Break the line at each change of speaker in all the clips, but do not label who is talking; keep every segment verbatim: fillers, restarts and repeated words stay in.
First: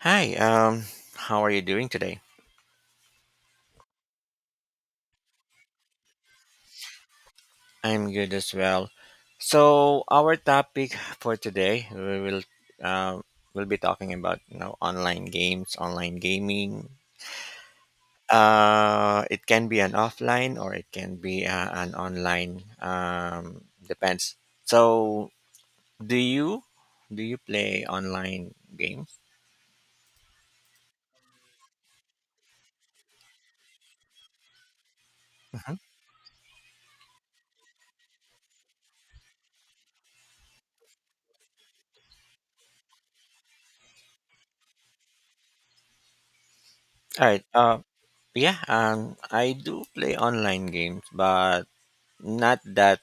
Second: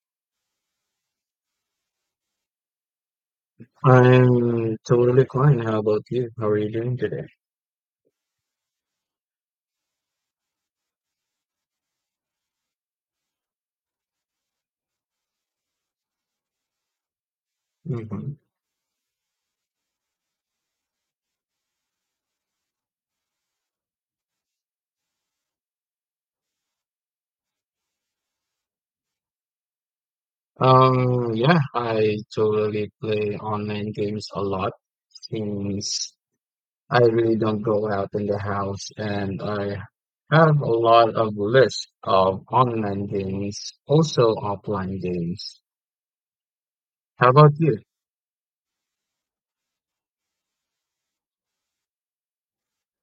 Hi, um, how are you doing today?
I'm totally fine. How about you? How are you doing today?
I'm good as well. So our topic for today, we will uh, we'll be talking about you know online games, online gaming.
Hmm.
Uh, it can be an offline or it can be uh, an online. Um, depends. So do you do you play online games?
Um, yeah, I totally play online games a lot
Mhm.
since I really don't go out in the house and I have a lot of lists of online games, also offline games.
All
How
right.
about you?
Uh, yeah. Um, I do play online games, but not that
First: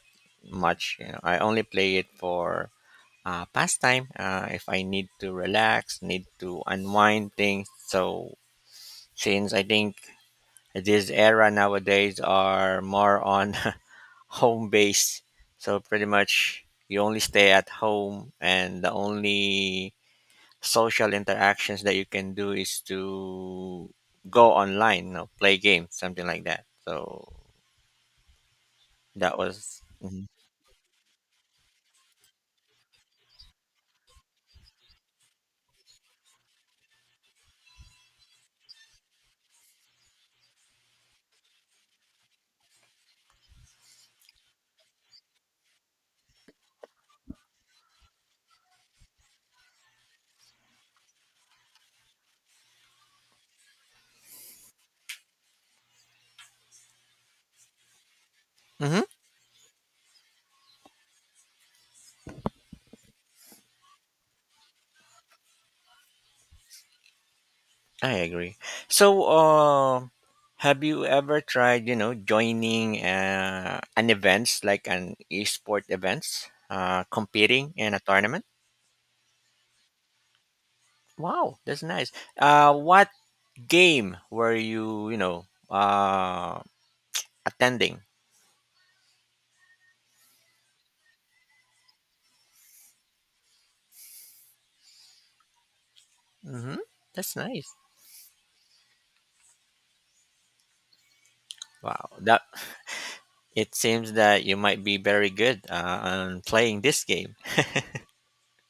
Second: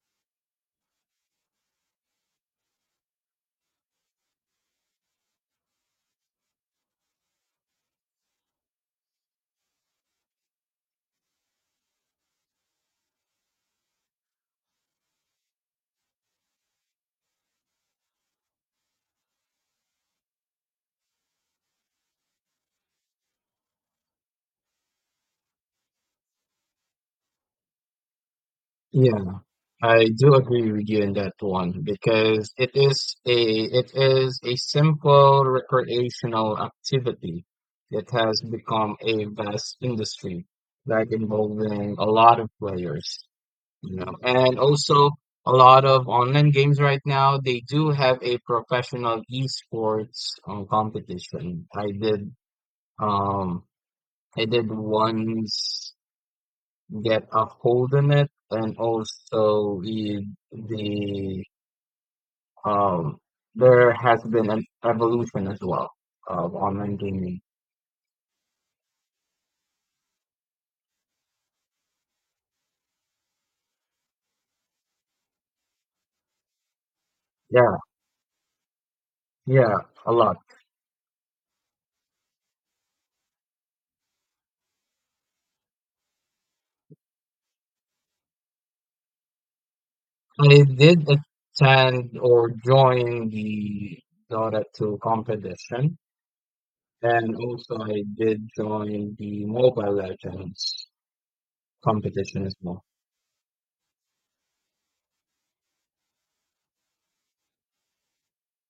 much. You know, I only play it for uh, pastime. Uh, if I need to relax, need to unwind things. So since I think this era nowadays are more on home base, so pretty much you only stay at home, and the only social interactions that you can do is to go online, you know, play games, something like that. So that
Yeah.
was.
I
Mhm.
do agree with you in that one because it is a it is a simple recreational activity that has become a vast industry, like involving a lot of players, you know, and also a lot of online games right now, they do have a professional esports um, competition. I did um I did once get a hold in it, and
Mhm.
also the the um, there has been an evolution as well of online gaming.
I agree. So, uh, have you ever tried, you know, joining uh, an events like an esport events, uh, competing
Yeah,
in a tournament?
yeah, a lot.
Wow, that's nice. Uh, what game were you, you know, uh, attending?
I did attend or join the Dota two competition,
Mm-hmm.
and
That's nice.
also I did join the Mobile Legends
Wow, that
competition as well.
it seems that you might be very good uh, on playing this game.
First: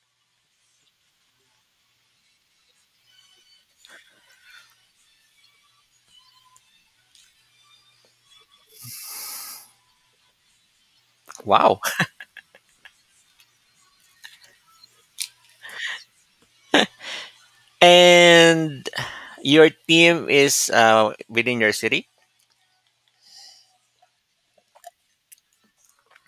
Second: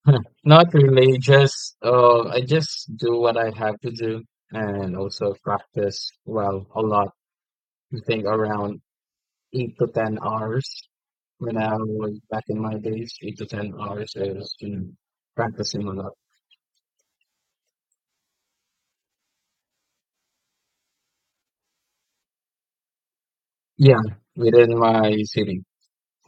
Not really, just uh, I just do what I have to do and also practice well a lot. I think around eight to ten hours. When I
Wow,
was back in my days, eight to ten hours is in practicing a lot.
and your team is uh, within your city.
Yeah, within my city.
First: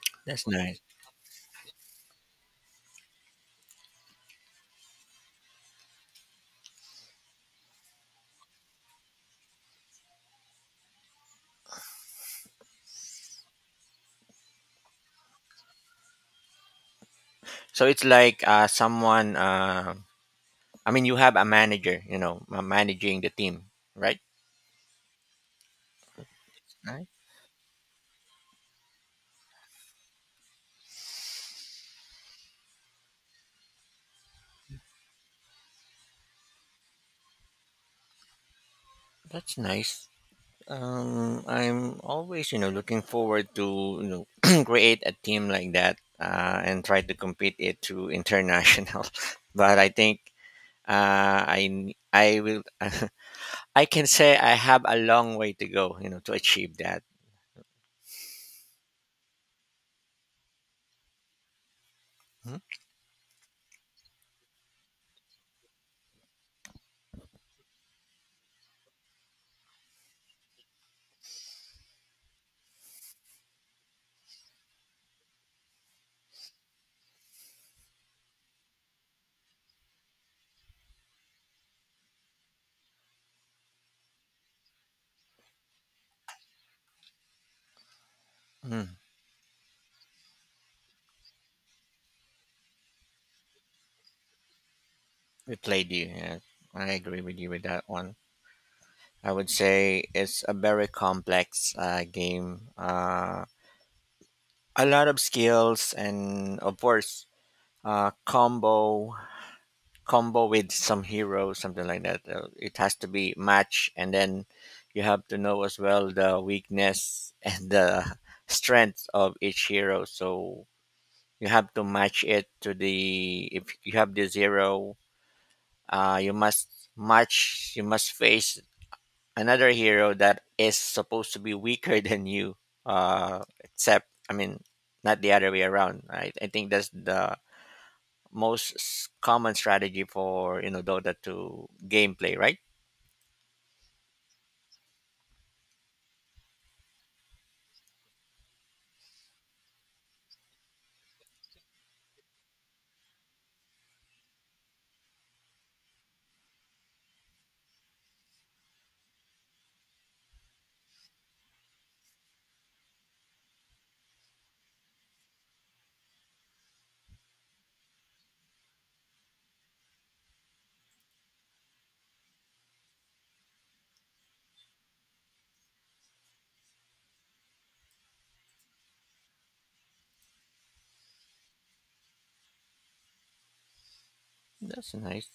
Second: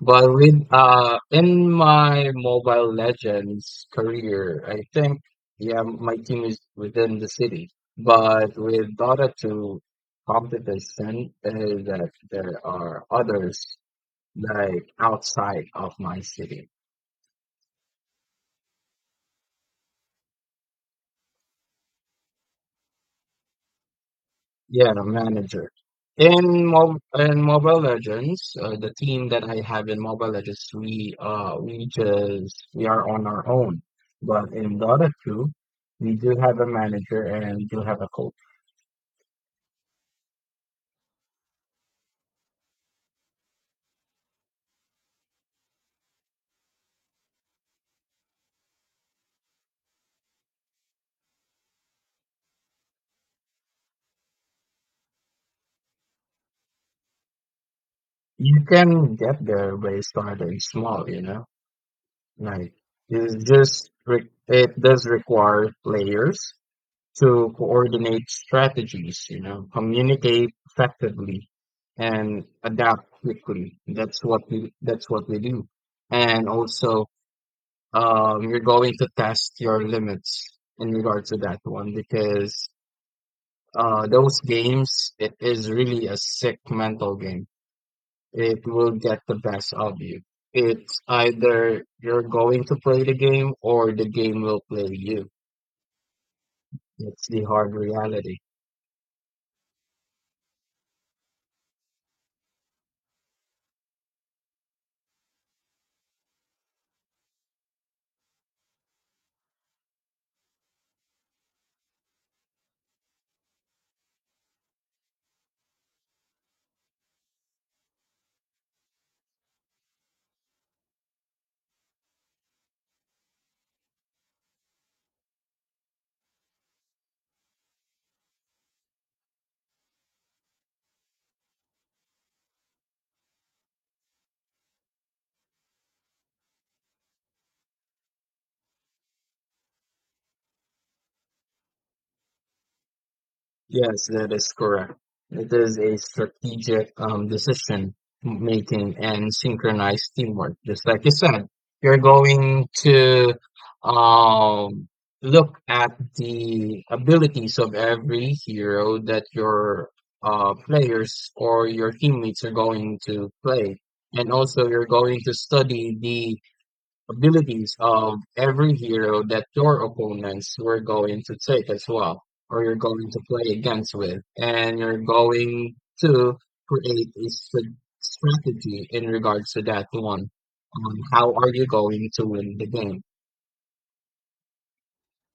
But
That's
with
nice.
uh in my Mobile Legends career, I think yeah, my team is within the city. But with Dota two, competition is that there are others like outside of my city.
So it's like uh, someone. Uh, I mean, you have a manager, you know, ma- managing the team, right?
Yeah, the manager. In Mo
Right.
in Mobile Legends, uh, the team that I have in Mobile Legends, we uh we just we are on our own. But in Dota two, we do have a manager and we do have a coach.
That's nice. Um, I'm always, you know, looking forward to you know create a team like that uh, and try to compete it to international. But I think uh, I n- I will I can say I have a long way to go, you know, to achieve that.
You can get there by starting small, you know? Like it's just re it does require players to coordinate strategies, you know, communicate effectively and adapt quickly. That's what we that's what we do. And also, um, you're going to test your limits in regard to that one because uh, those games, it is really a sick mental game. It will
Mm-hmm.
get the best of you. It's either you're going to play the game or the game will play you.
We played you. Yeah. I agree
It's
with
the
you with
hard
that one.
reality.
I would say it's a very complex uh, game. Uh, a lot of skills and of course uh, combo combo with some hero something like that. Uh, it has to be match and then you have to know as well the weakness and the strength of each hero. So you have to match it to the if you have this hero, uh, you must match you must face another hero that is supposed to be weaker than you uh except i mean not the other way around i, I think that's the most s- common strategy for, you know, Dota to gameplay, right?
Yes, that is correct. It is a strategic um, decision making and synchronized teamwork. Just like you said, you're going to um, look at the abilities of every hero that your uh, players or your teammates are going to play. And also, you're going to study the abilities of every hero that your opponents were going to take as well, or you're going to play against with, and you're going to create a str- strategy in regards to that one. On how are you going to win the game?
That's nice.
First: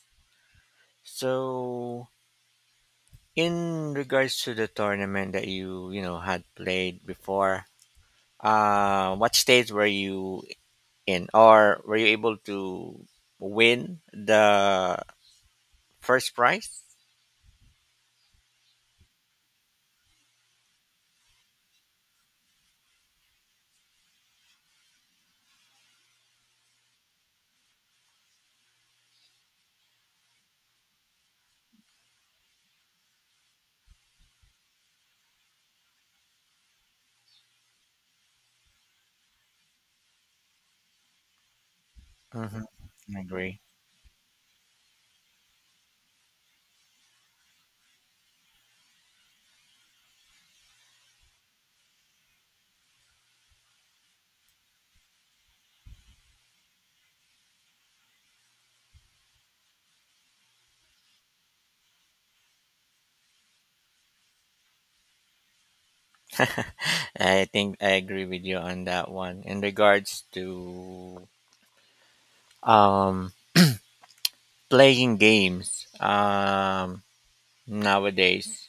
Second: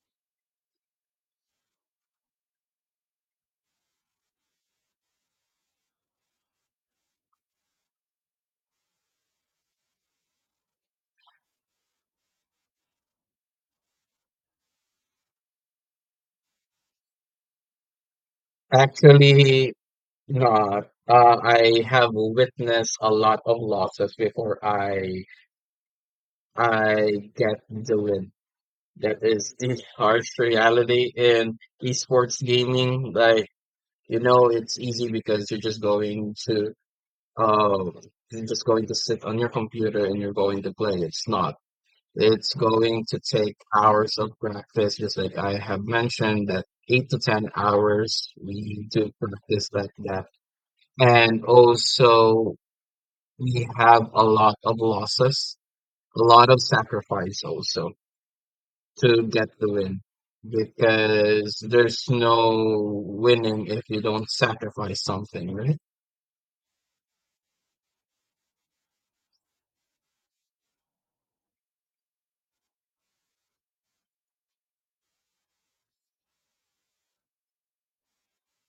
So in regards to the tournament that you you know had played before, uh what stage were you in, or were you able to win the first prize?
Actually, not. Uh, I have witnessed a lot of losses before I I get the win. That is the harsh reality in esports gaming. Like, You know, it's easy because you're just going to um you're just going to sit on your computer and you're going to play. It's not. It's
Hmm,
going
I
to
agree.
take hours of practice, just like I have mentioned, that eight to ten hours we need to practice like that. And also, we have a lot of losses, a lot of sacrifice also, to get the win, because there's no winning if you don't sacrifice something, right?
I think I agree with you on that one. In regards to um playing games, um nowadays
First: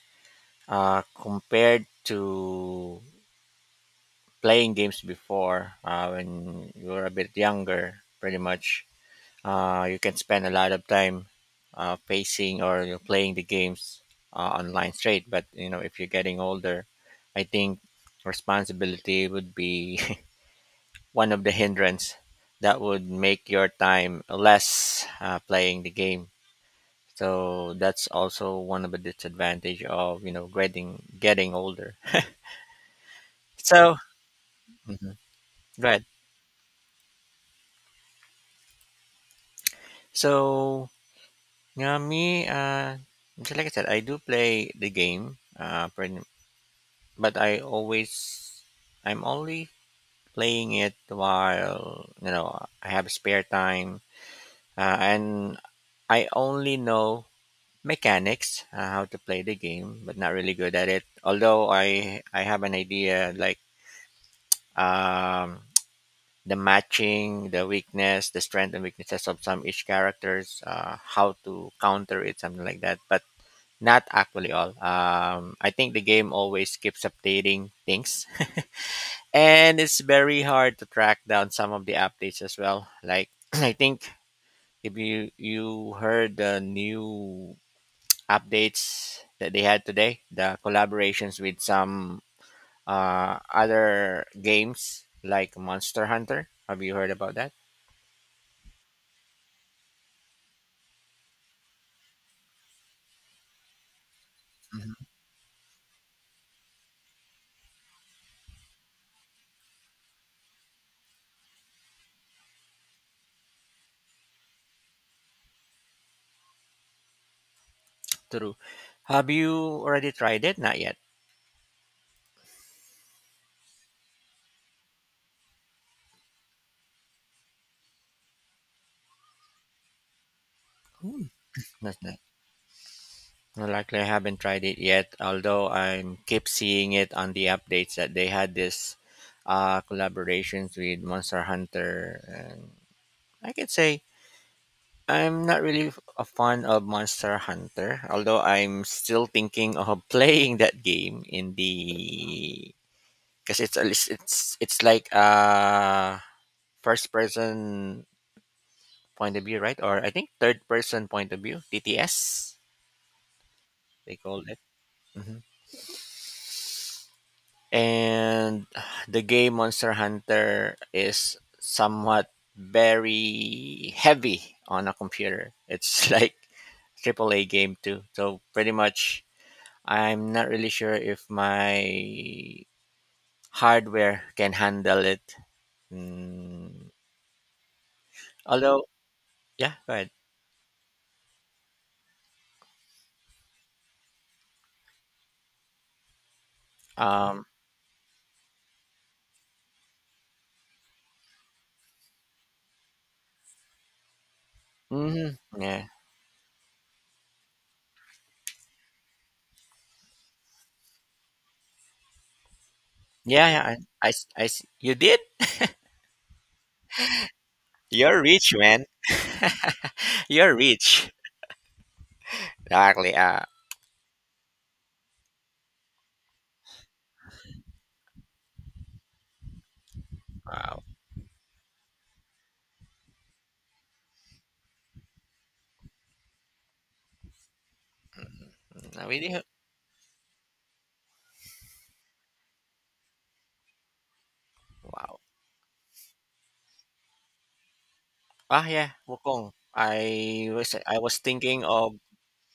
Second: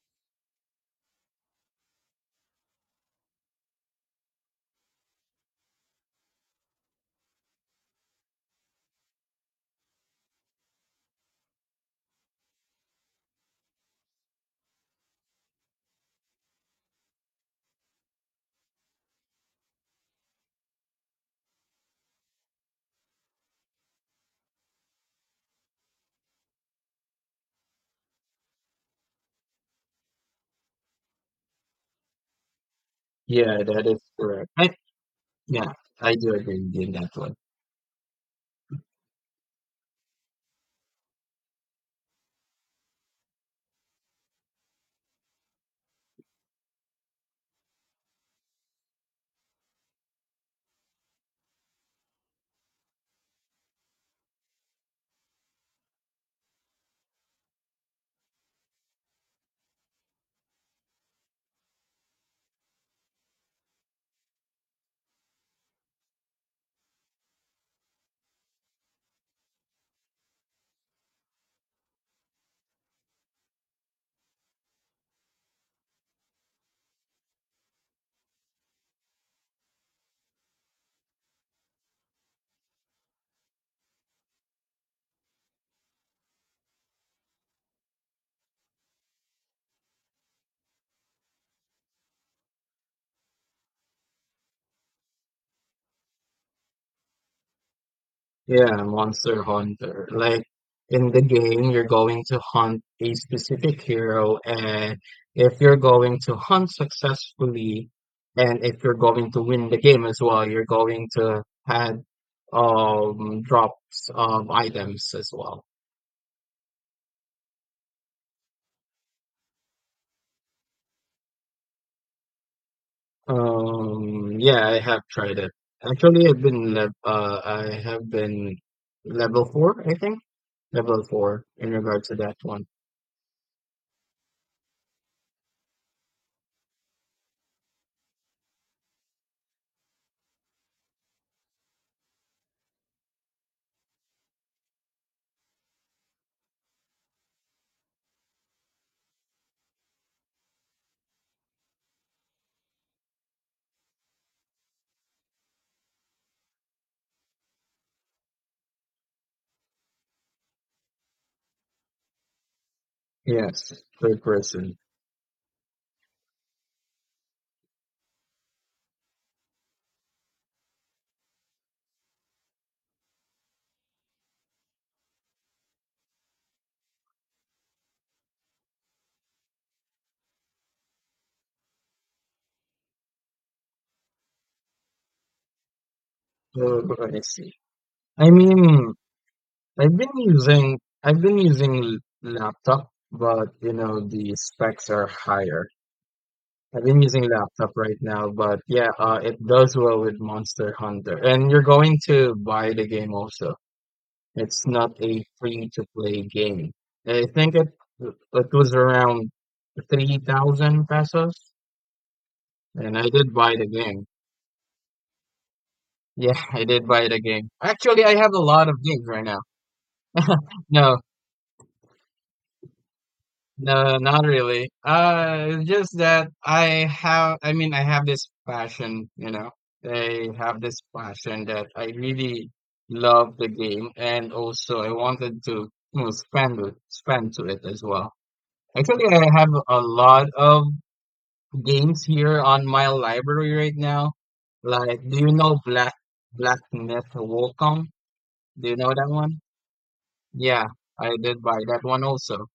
uh compared to playing games before uh when you were a bit younger, pretty much uh you can spend a lot of time uh facing or you're playing the games uh, online straight, but you know if you're getting older, I think responsibility would be one of the hindrance that would make your time less uh, playing the game, so that's also one of the disadvantage of, you know, getting getting older.
Yeah, that
So
is correct. I,
Mhm.
yeah,
Right.
I do agree with you in that one.
So yeah, me uh just like I said, I do play the game uh pretty- but I always i'm only playing it while, you know, I have spare time, uh, and I only know mechanics, uh, how to play the game, but not really good at it. Although I I have an idea like um, the matching, the weakness, the strength and weaknesses of some each characters, uh, how to counter it, something like that. But not actually all. Um, I think the game always keeps updating things, and it's very hard to track down some of the updates as well. Like I think if you you heard the new updates that they had today, the collaborations with some uh, other games like Monster Hunter. Have you heard about that?
Yeah, Monster Hunter. Like in the game, you're going to hunt a specific hero, and
Mhm.
if you're going to hunt successfully, and if you're going to win the game as well, you're going to have um drops of items as well.
True. Have you already tried it? Not yet.
Um, yeah, I have tried it. Actually, I've been lev uh, I have been level four, I think. level
Hmm.
four in
Not
regard to
yet.
that one.
Well, likely I haven't tried it yet, although I'm keep seeing it on the updates that they had this uh, collaborations with Monster Hunter. And I can say I'm not really a fan of Monster Hunter, although I'm still thinking of playing that game in the because it's a lis- it's it's like a first person point of view, right? Or I think third person point of view, T T S
Yes,
they
third
call it.
person.
Hmm. And the game Monster Hunter is somewhat very heavy on a computer. It's like triple A game too. So pretty much I'm not really sure if my hardware can handle it.
Uh,
Mm,
I see. I
although,
mean,
yeah, go
I've
ahead.
been using I've been using l- laptop, but you know the specs are higher. I've been using
Um,
laptop right now, but yeah, uh, it does well with Monster Hunter. And you're going to buy the game also. It's not a
hmm
free to
yeah,
play game. I think it it was around three thousand pesos, and I did
yeah,
buy the
yeah.
game.
I, I s- I s- you did.
Yeah, I did buy the game. Actually, I
You're
have a
rich,
lot of
man.
games right now.
You're
No,
rich. Exactly. Uh,
no, not really. Uh, it's just that I have, I mean, I have this passion, you know, I have
wow.
this passion that I really love the game, and also I wanted to, you know, spend it, spend to it as well.
I
Actually, I
really? Ho-
have a lot of games here on my library right now. Like, do
wow.
you know Black Black Myth Wukong?
Ah,
Do you know
yeah,
that one?
Wukong. I
Yeah,
was I
I
was
did buy
thinking
that
of
one also.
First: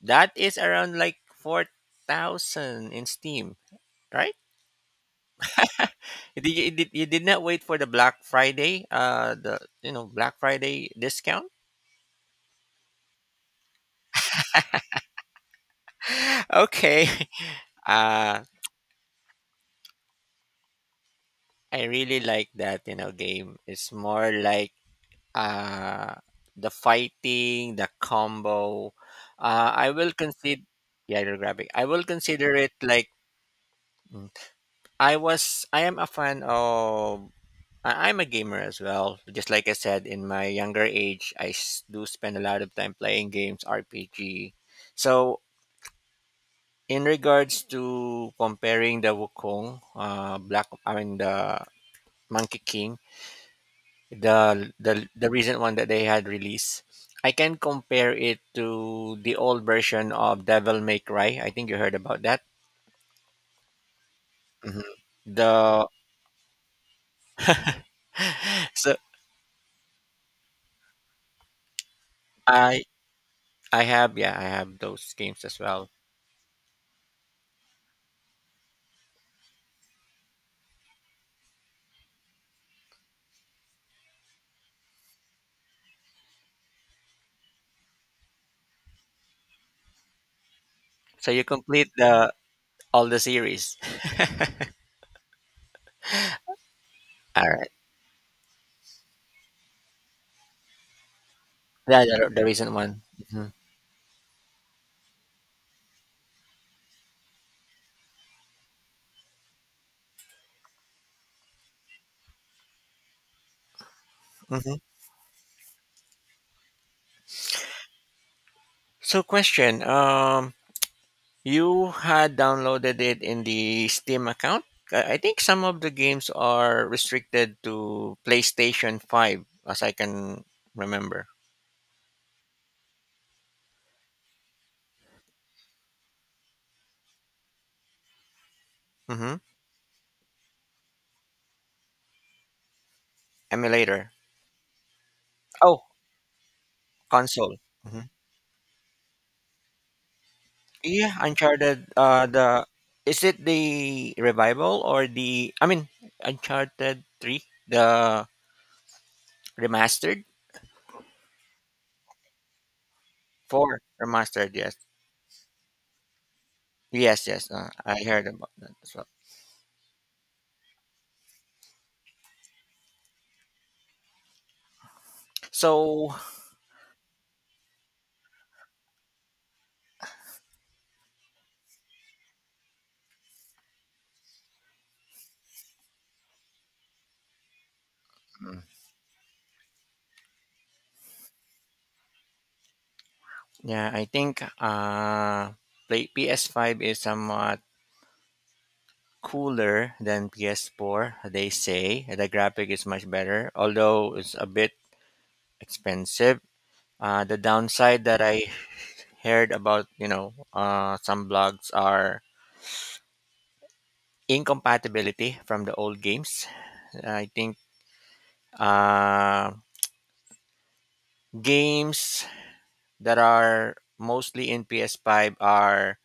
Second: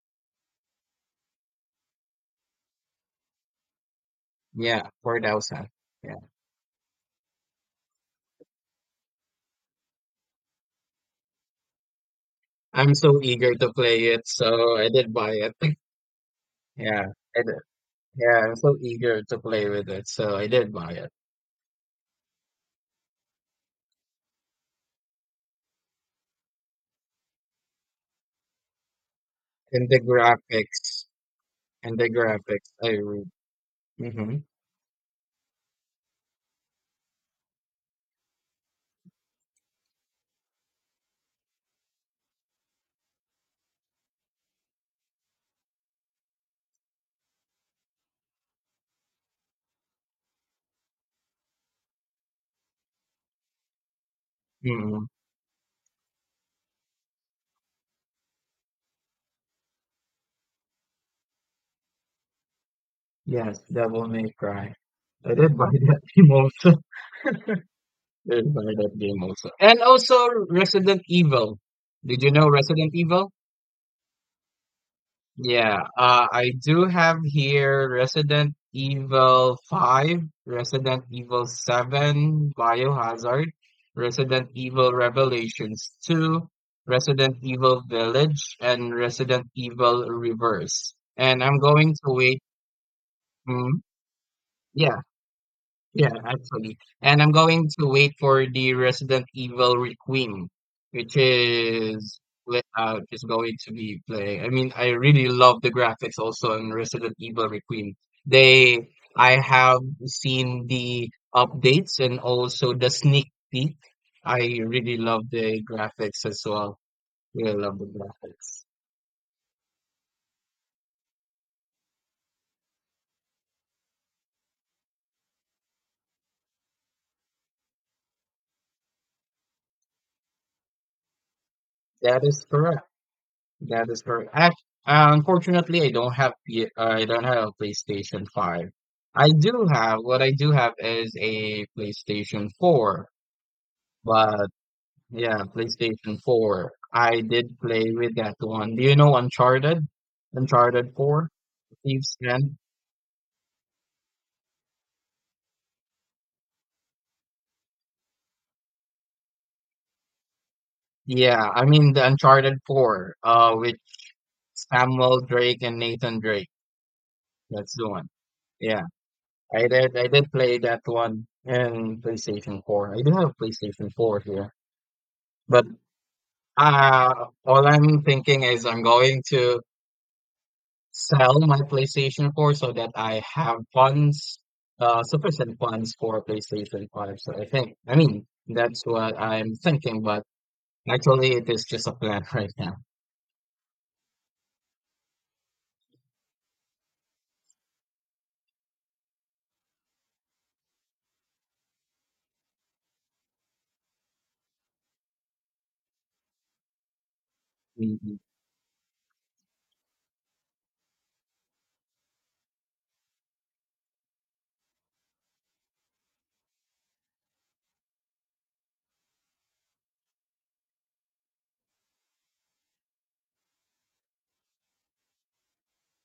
that is around like four thousand in Steam, right?
Yeah, four thousand. Yeah.
You did, you did, you did not wait for the Black Friday, uh, the, you know, Black Friday discount.
I'm so eager to play it, so I did buy it. Yeah,
Okay,
I did. Yeah,
uh,
I'm so eager to play with it, so I did buy it.
I really like that, you know, game. It's more like uh, the fighting, the combo. Uh,
And
I
the
will consider,
graphics,
yeah, you graphic I
and
will
the
consider
graphics,
it
I
like
read.
mm,
Mm-hmm.
I was. I am a fan of. I- I'm a gamer as well. Just like I said, in my younger age, I s- do spend a lot of time playing games, R P G. So in regards to comparing the Wukong, uh, Black, I mean the Monkey King, the
Mm-hmm.
the the recent one that they had released, I can compare it to the old version of Devil May Cry. I think you heard about that.
Yes, Devil May Cry.
Mhm.
I did buy
The
that game also. I did buy
so
that game also. And also Resident Evil. Did you know
I
Resident Evil?
I have, yeah, I have those games as
Yeah,
well.
uh, I do have here Resident Evil five, Resident Evil seven, Biohazard, Resident Evil Revelations two, Resident Evil Village, and Resident Evil Reverse.
So
And
you
I'm
complete
going to
the
wait.
all the series.
Mm, yeah, yeah, actually. And I'm
All
going
right,
to wait for the Resident Evil Requiem, which
yeah,
is
the, the
le-
recent
uh,
one.
which is
Hmm.
going to be play. I mean, I really love the graphics also in Resident Evil Requiem. They, I have seen the updates and also the sneak peek. I
Hmm.
really love the graphics as well. Really love the graphics.
So question, um, you had downloaded it in the Steam account. I I think some of the games are restricted to PlayStation five, as I can remember.
That is correct. That is correct. Act- uh, unfortunately, I don't have P- uh, I don't have a PlayStation five. I
Mm-hmm.
do have what I do have is a PlayStation four,
Emulator.
but yeah,
Oh,
PlayStation four. I
console.
did play
Hmm.
with that one. Do you know Uncharted? Uncharted
Yeah,
four?
Uncharted.
Thieves
Uh,
End?
the is it the revival or the? I mean, Uncharted Three, the remastered
Yeah, I mean the Uncharted four, uh, with
four remastered. Yes,
Samuel Drake and Nathan Drake.
yes, yes. Uh,
That's the
I
one.
heard about that
Yeah,
as well.
I did. I did play that one in PlayStation four. I do have PlayStation four here. But
So
uh, all I'm thinking is I'm going to sell my PlayStation four so that I have funds, uh, sufficient funds for PlayStation five. So I think, I mean,
hmm.
that's what I'm thinking, but actually it is just a plan right now.
Yeah, I think uh, play P S five is somewhat cooler than P S four. They say the graphic is much better, although it's a bit expensive. Uh, the downside
Mhm.
that I heard about, you know, uh, some blogs are incompatibility from the old games. I think uh, games that are mostly in P S five are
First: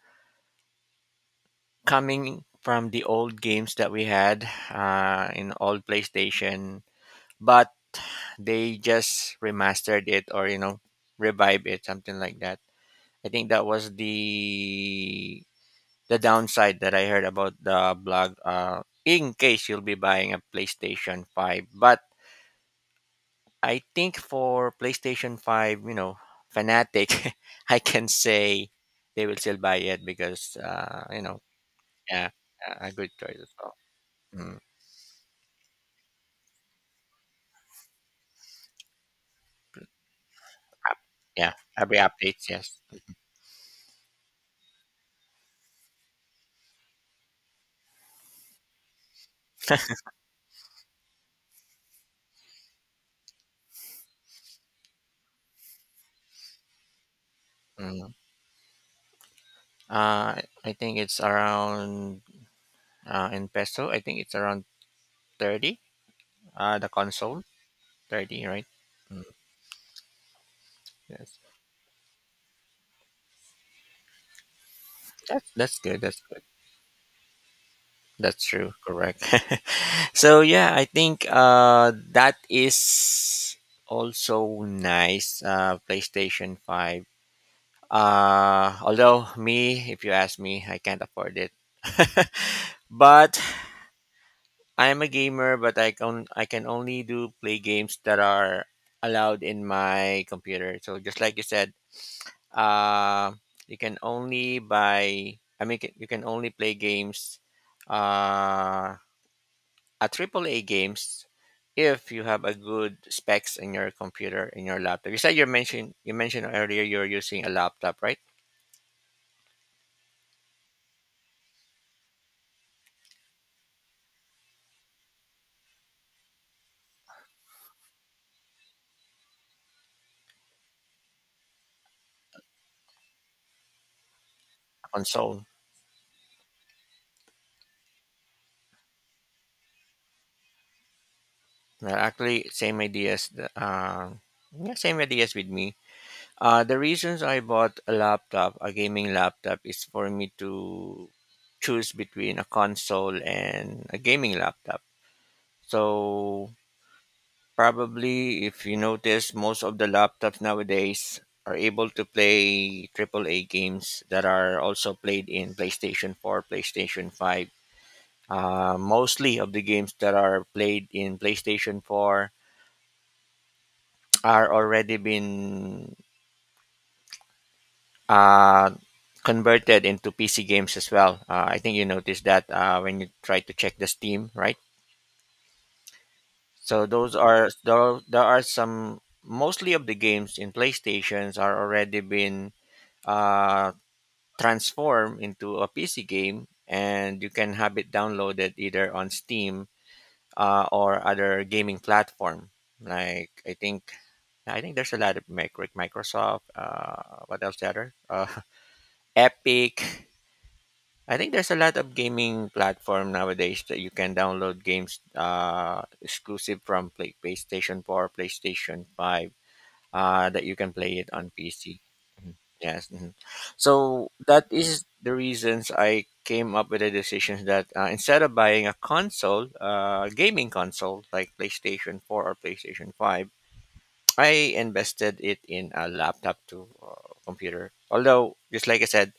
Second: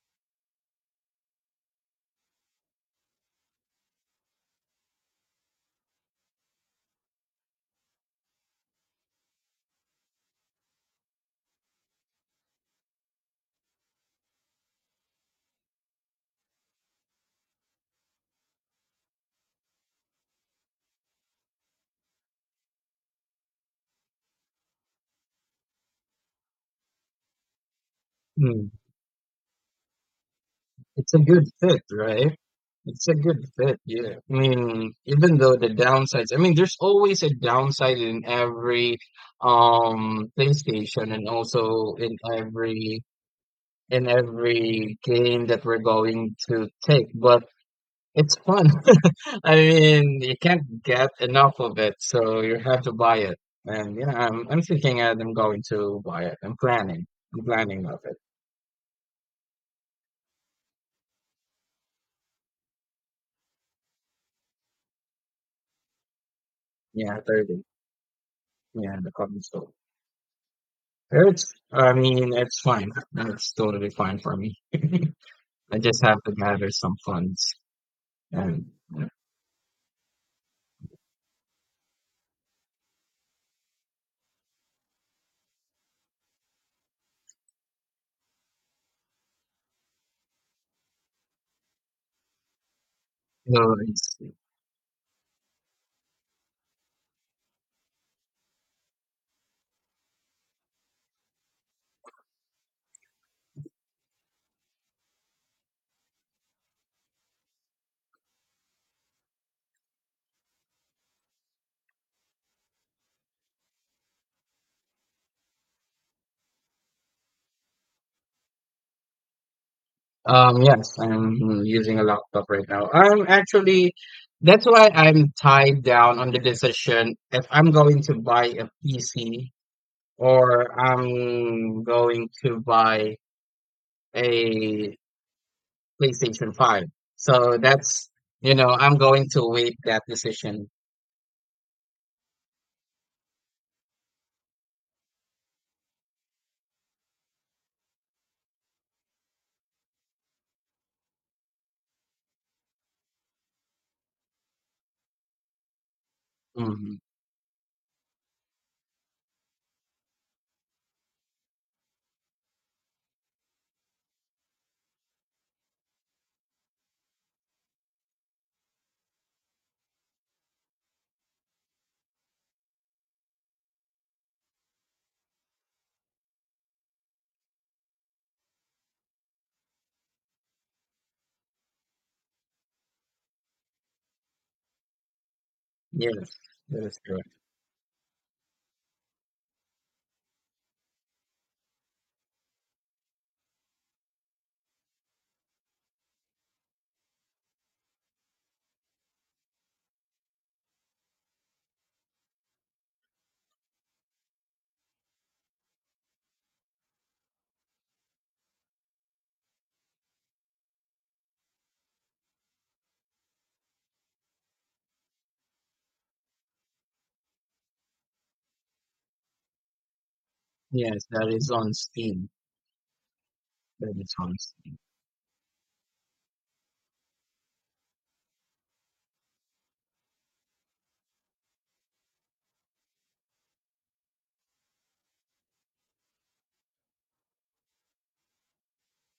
coming from the old games that we had uh, in old PlayStation, but they just remastered it or, you know, revive it, something like that. I think that was the the downside that I heard about the blog. Uh, in case you'll be buying a PlayStation Five, but I think for PlayStation Five, you know, fanatic, I can
Mm.
say they will still buy it because uh,
It's a
you know,
good fit,
yeah,
right?
a a
It's
good
a
choice
good
as well.
fit, yeah. I
Hmm.
mean, even though the downsides, I mean, there's always a downside in every um PlayStation and
Yeah,
also
every
in
updates, yes.
every in every game that we're going to take, but it's fun. I mean, you can't get enough of it, so you have to buy it. And yeah, I'm I'm thinking and I'm going to buy it. I'm planning. I'm planning of
Mm.
it.
Uh, I think it's around uh, in peso. I think it's around thirty. Uh, the
Yeah,
console
thirty.
thirty, right?
Yeah, the
Mm,
console.
yes,
It's I mean, it's fine. It's totally fine for me.
that's
I
that's good.
just have
That's
to
good.
gather some funds
That's
and
true.
you
Correct. So yeah, I think uh, that is also nice. Uh, PlayStation Five. Uh, although me, if you ask me, I can't afford it. But
know, it's.
I am a gamer, but I can I can only do play games that are allowed in my computer. So just like you said, uh, you can only buy. I mean, ca- you can only play games, uh, a triple A games, if you have a good specs in your computer in your laptop. You said you mentioned you mentioned earlier you're using a laptop, right?
Um, yes, I'm using a laptop right now. I'm actually, that's why I'm tied down on the decision if I'm going to buy a P C or I'm going to buy a
Console.
PlayStation five. So that's, you know, I'm going to wait that decision.
Well, actually, same ideas. the- Uh, yeah, same ideas with me. Uh, the reasons I bought a laptop, a gaming laptop, is for me to choose between a console and a gaming laptop. So
Hmm.
probably, if you notice, most of the laptops nowadays are able to play triple A games that are also played in PlayStation four, PlayStation five. Uh, mostly of the games that are played in PlayStation four are already been uh, converted into P C games as well. Uh, I think you noticed that uh, when you try to check the Steam, right?
Yes, that
So
is
those
correct.
are there, there are some mostly of the games in PlayStations are already been uh, transformed into a P C game, and you can have it downloaded either on Steam uh, or other gaming platform. Like I think I think there's a lot of mic- like Microsoft. Uh, what else? The other uh, Epic. I think there's a lot of gaming platform nowadays that you can download games uh, exclusive from play- PlayStation four, PlayStation five, uh, that you can play
Yes,
it
that
on
is on
P C.
Steam.
Mhm. Yes. Mhm.
That
So
is on
that
Steam.
is the reasons I came up with the decision that uh, instead of buying a console, uh, gaming console like PlayStation four or PlayStation five, I invested it in a laptop to uh, computer. Although, just like I said,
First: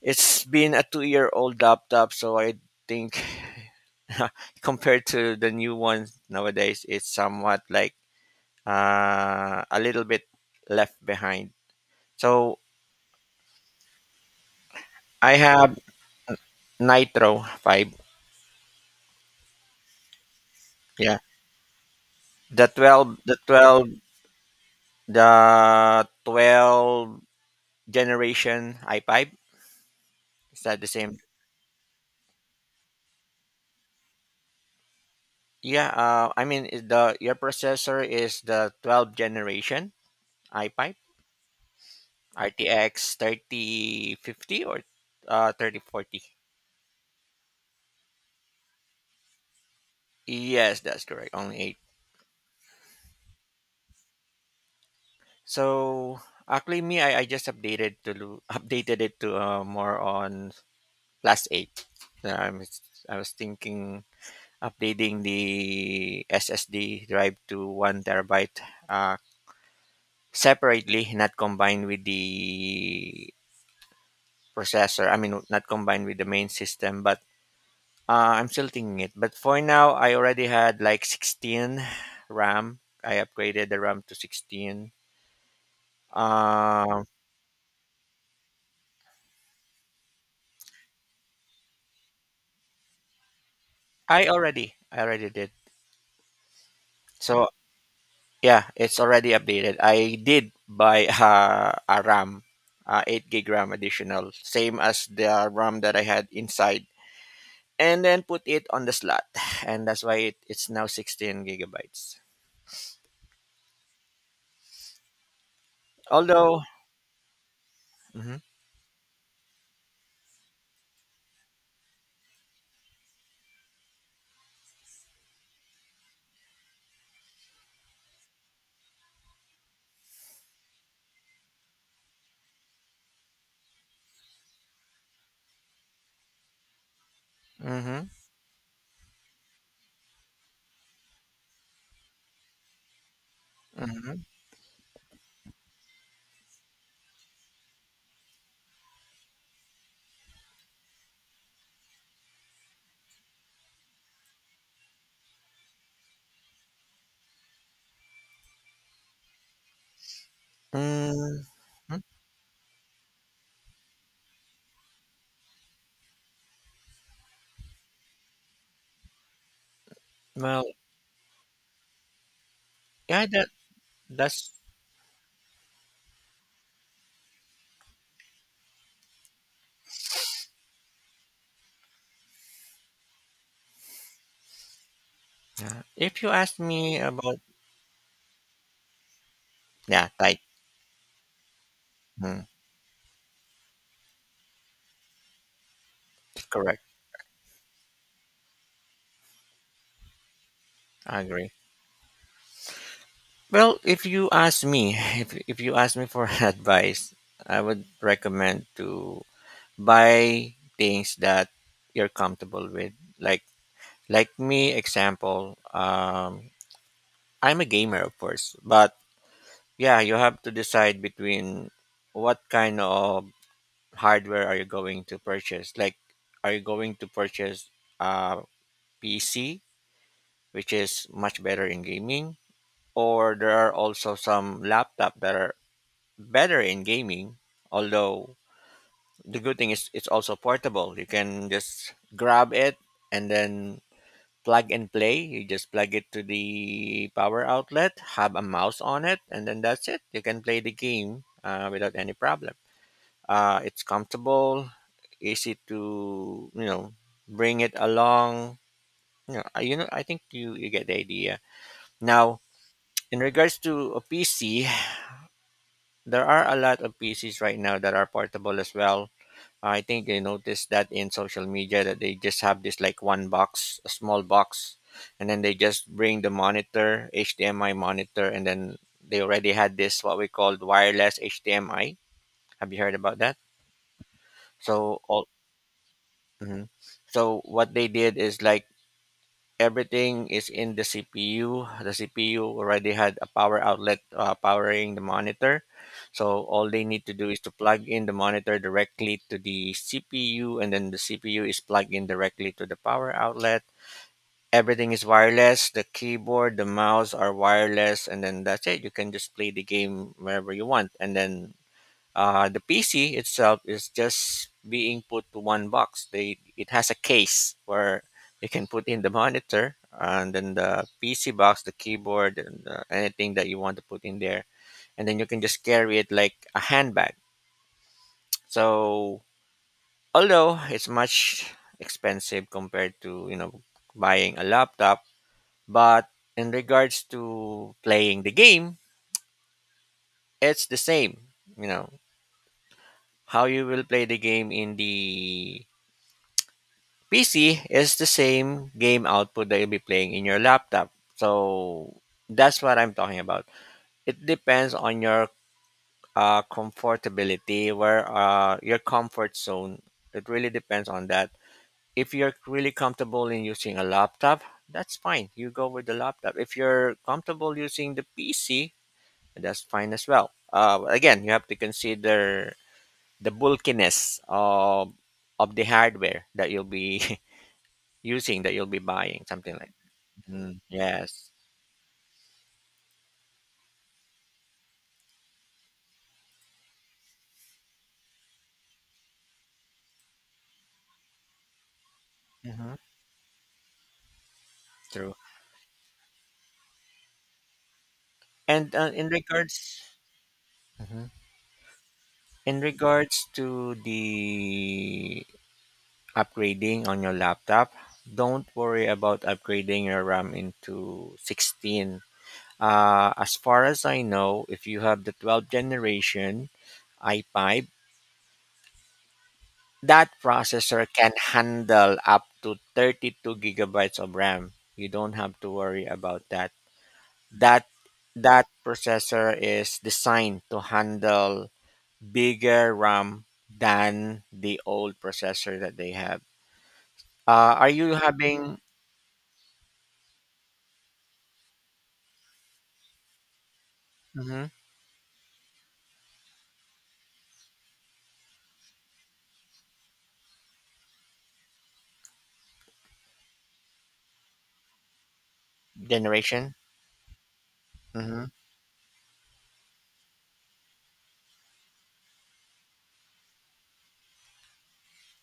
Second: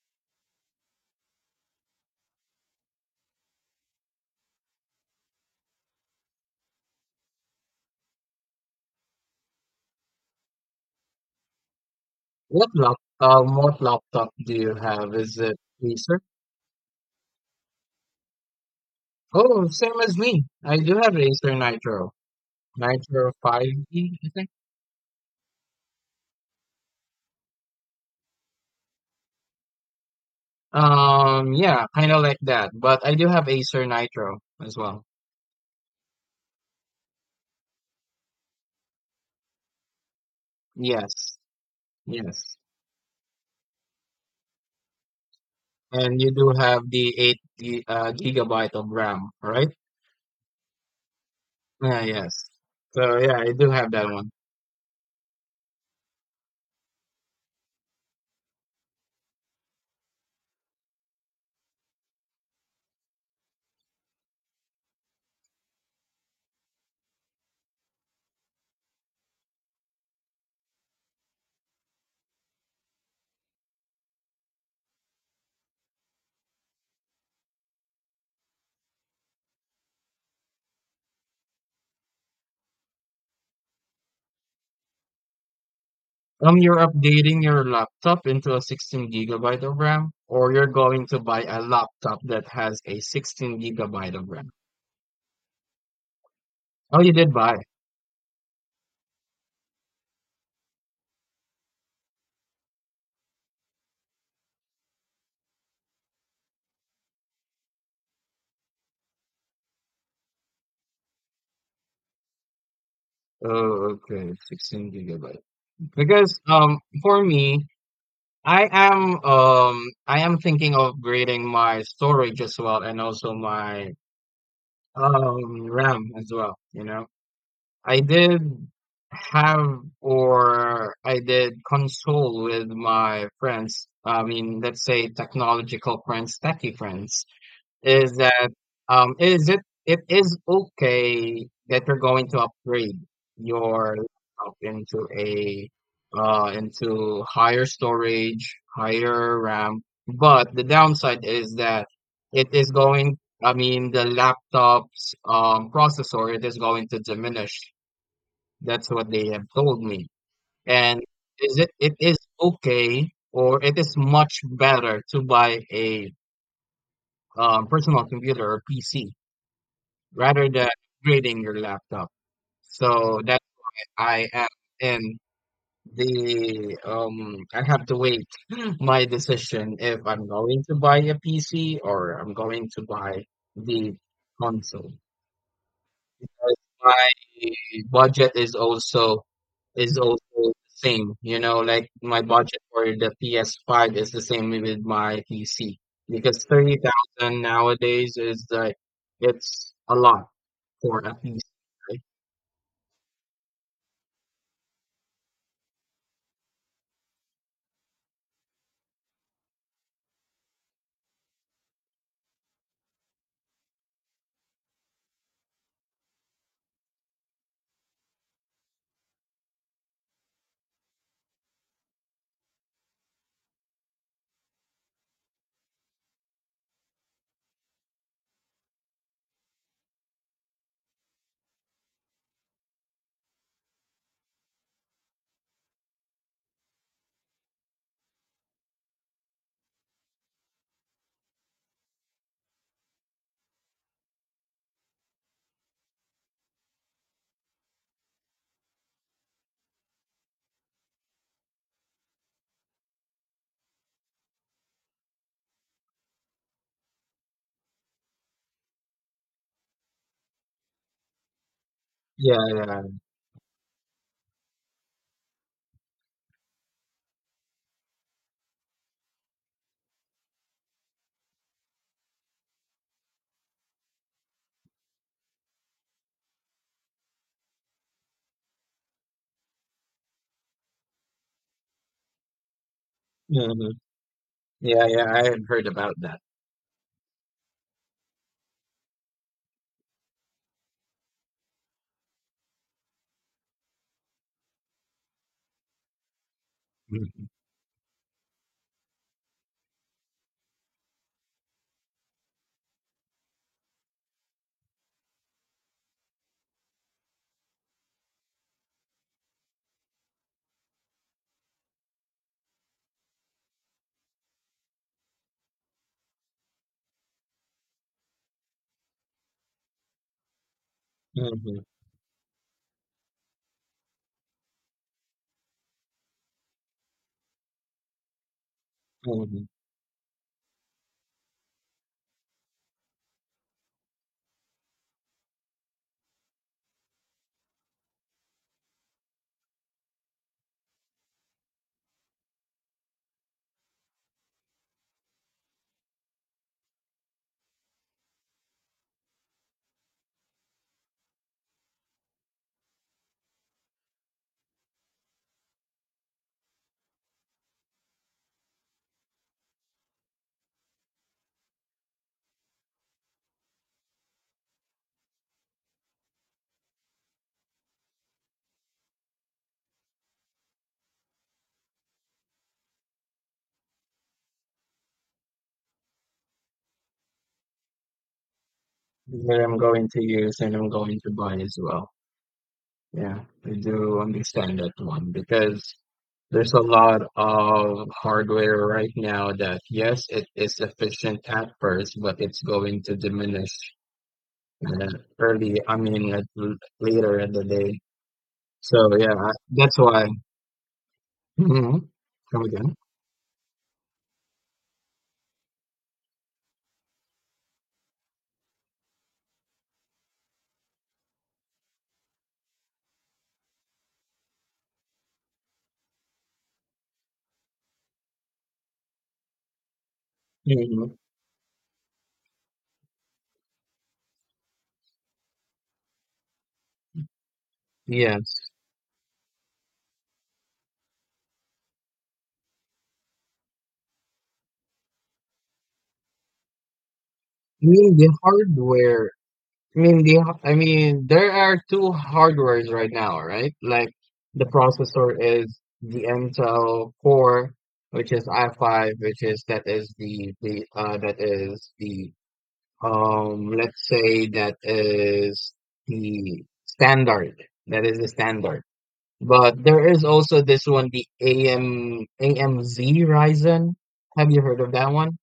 it's been a two-year-old laptop, so I think compared to the new ones nowadays, it's somewhat like uh, a little bit left behind. So
What lap, um, what laptop do you have?
I
Is it
have
Acer?
Nitro five.
Oh, same as me. I do have
Yeah,
Acer Nitro,
the twelve,
Nitro
the
five G,
twelve,
E. I think.
the twelve generation i five. Is that the same?
Um, yeah, kind of like that. But I do have Acer Nitro as well.
Yeah. Uh, I mean, is the your processor is the twelve generation i five
Yes, yes.
R T X thirty fifty or uh,
And
thirty forty.
you do have the eight gi- uh, gigabyte of RAM, right?
Yes, that's correct. Only eight.
Yeah, yes. So yeah, I do have that one.
So actually me I, I just updated to lo- updated it to uh, more on plus eight. Then I'm, I was thinking updating the S S D drive to one terabyte uh, separately, not combined with the processor. I mean not combined with the main system, but Uh, I'm still thinking it, but for now, I already had like sixteen RAM. I upgraded the RAM to sixteen.
Um, you're
Um,
updating your laptop into a sixteen gigabyte of RAM, or you're going to buy a laptop that has a sixteen gigabyte
I
of RAM.
already, I already did.
Oh, you did
So
buy.
yeah, it's already updated. I did buy uh, a RAM, uh, eight gig RAM additional, same as the RAM that I had inside, and then put it on the slot, and that's why it, it's now sixteen gigabytes.
Oh, okay, sixteen gigabyte. Because
Although,
um for me,
hmm,
I am um I am thinking of upgrading my storage as well, and also my um RAM as well, you know. I did have or I did console with my friends. I mean, let's say technological friends, techie friends,
hmm,
is that um is it it is okay that you're going to upgrade your
hmm,
laptop into a uh into higher storage, higher RAM, but the downside is that it is going I mean, the laptop's um processor, it is going to diminish. That's what they have told me. And
mm-hmm.
is it it is okay, or it is much better to buy a um, personal computer or P C rather
Well,
than upgrading your laptop. So
yeah,
that
that
I am
that's
in the um I have to wait my decision if I'm going to buy a P C or I'm going to buy the console.
Yeah. If you
Because
ask me
my
about,
budget is also is
yeah,
also
tight.
the same, you know, like my
Mm,
budget for the P S five is the same with my P C, because
correct.
thirty thousand nowadays is like it's a lot for a
I agree.
P C.
Well, if you ask me, if if you ask me for advice, I would recommend to buy things that you're comfortable with. Like like me, example, um, I'm a gamer, of course, but yeah, you have to decide between what kind of hardware are you going to purchase. Like, are you going to purchase a P C, which is much better in gaming, or there are also some laptop that are better in gaming, although the good thing is it's also portable. You can just grab it and then plug and play. You just plug it to the power outlet, have a mouse on it, and then that's it. You can play the game uh, without any problem. Uh, it's comfortable, easy to you know bring it along. You know, I- you know I think you, you get the idea
Yeah,
now.
yeah.
In regards to a P C, there are a lot of P Cs right now that are portable as well. I think they noticed that in social media that they just have this like one box, a small box, and then they just bring the monitor, H D M I monitor, and then they already had this what we called wireless H D M I. Have you heard about that?
Mhm. Yeah,
So
yeah, I
all.
had heard about that.
Mhm. So what they did is like everything is in the C P U. The C P U already had a power outlet uh, powering the monitor. So all they need to
Mhm,
do is to plug in the monitor directly to the C P U, and then the C P U is plugged in directly to the power outlet. Everything is wireless. The keyboard, the mouse are wireless, and then that's it. You can just play the game wherever you want. And then uh, the P C itself is just being put to one box. They it has a case where you can put in the monitor and then the P C
mhm,
box, the keyboard, and uh, anything that you want to put in there, and then you can just carry it like a handbag. So
mhm.
although it's much expensive compared to you know buying a laptop, but in regards to playing the game, it's the same. You know how you will play the game in the P C is the same game output that you'll be playing in your laptop. So that's what I'm talking about. It depends on your uh, comfortability, where uh, your comfort zone. It really depends on that. If you're really comfortable in using a laptop, that's fine. You go with the laptop. If you're comfortable using the P C, that's fine as well. Uh, again, you have to consider the bulkiness of of the hardware that you'll be using that you'll be buying,
That
something
I'm
like.
going to use and
Mm,
I'm going to
yes.
buy as well. Yeah, I do understand that one, because there's a lot of hardware right now that, yes, it is efficient at first, but it's
Hmm,
going to diminish uh,
true.
early, I mean, at l- later in the day.
And
So,
uh, in
yeah, I- that's
regards
why.
hmm
Mhm. Come
in
again.
regards to the upgrading on your laptop, don't worry about upgrading your RAM into sixteen. Uh, as far as I know, if you have the twelfth generation i five, that processor
Mhm.
can handle up to thirty-two gigabytes of RAM. You don't have to worry about that. that
Yes.
that processor is designed to handle bigger RAM than the old processor that they have. Uh,
I
are you
mean, the
having,
hardware I mean, the, I mean, there are two hardwares right now, right? Like, the
mhm,
processor is the Intel Core, which is i five, which is that is the the uh that is the um let's say, that is the
generation?
standard. That is the
Hmm.
standard. But there is also this one, the A M A M Z Ryzen. Have you heard of that one?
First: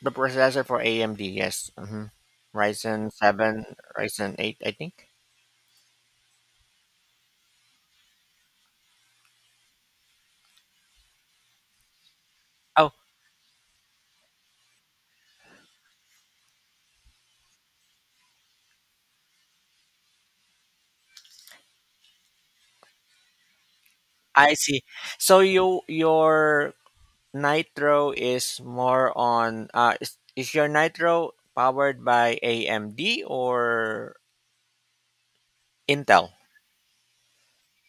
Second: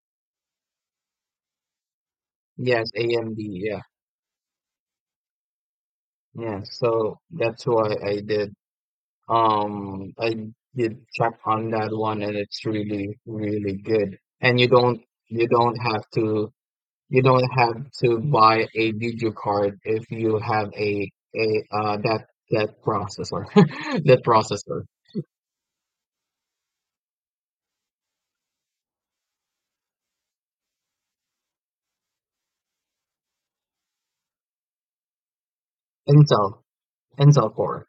The processor for A M D, yes. Hmm.
Yes,
Ryzen
A M D.
seven,
Yeah,
Ryzen eight, I think.
yeah. So that's why I did Um, I did check on that one, and it's
Oh,
really, really good. And you don't you don't have to you don't have to buy a video card if you have a a uh that that processor that
I
processor
see. So you your Nitro is more on uh, is, is your Nitro powered by A M D or Intel?
Intel Intel Core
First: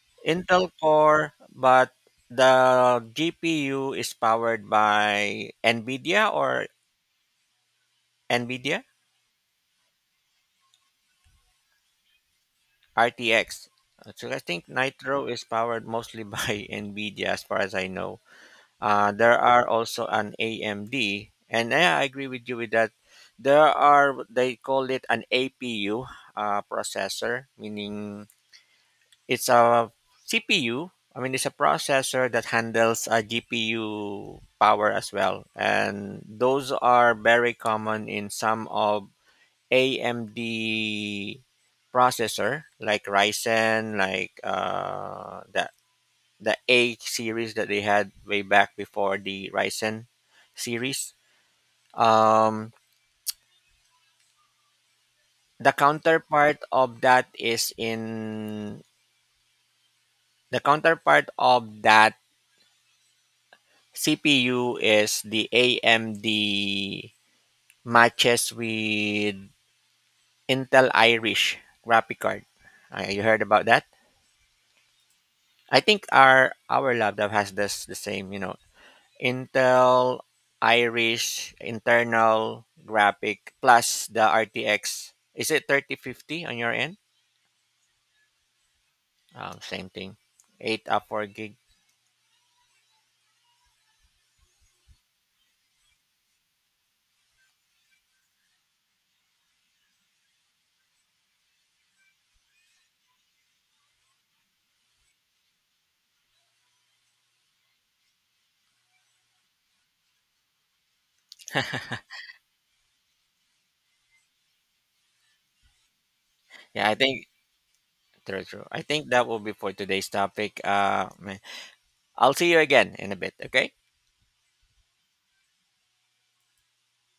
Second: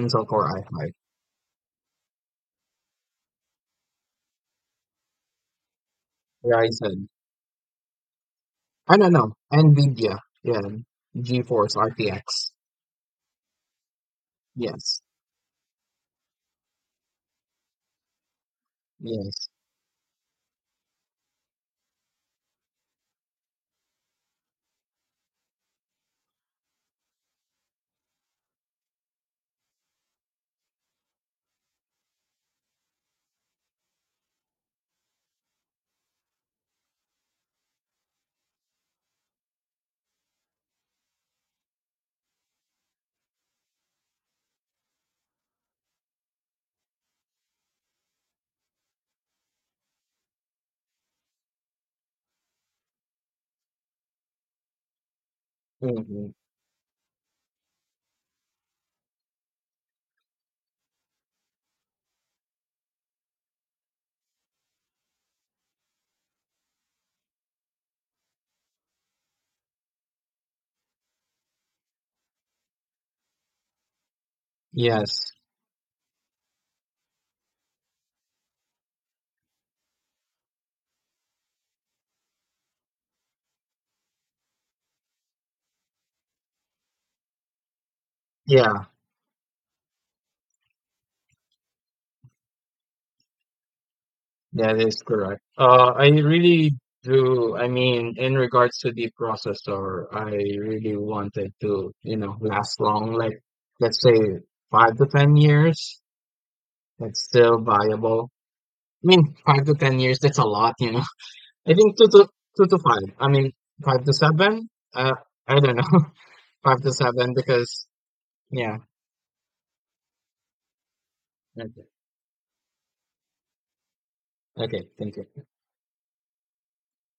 Intel Core
Intel
i five.
Core, but the G P U is powered by NVIDIA or
Ryzen.
NVIDIA
I don't know. Nvidia. Yeah. GeForce R T X.
R T X. So I think
Yes,
Nitro is powered mostly by NVIDIA, as far as I know. Uh, there
yes.
are also an A M D, and yeah, I agree with you with that. There are they call it an A P U uh, processor, meaning it's a C P U. I mean, it's a processor that handles a G P U power as well, and those are very common in some of A M D processor like Ryzen, like uh, the the A series that they had way back before the Ryzen series. Um, the
Hmm.
counterpart of that is in the counterpart of that C P U is the A M D matches with Intel Irish graphic card. Uh, you heard about that?
Yes.
I think our our laptop has this the same, you know, Intel Irish internal graphic plus the R T X. Is it thirty fifty on your end?
Yeah.
Um, same thing. eight up four gig.
That is correct. Uh, I really do. I mean, in regards to the processor, I really wanted to, you know, last long, like let's say five to ten years. That's still viable. I mean, five to ten years, that's a lot, you know. I think two to two to five. I mean, five to seven. Uh, I don't know, five
Yeah,
to
I think
seven because
true, true.
yeah.
I think that will be for today's topic. Uh, man.
Okay.
I'll see you again in a bit, okay?
Okay. Thank you.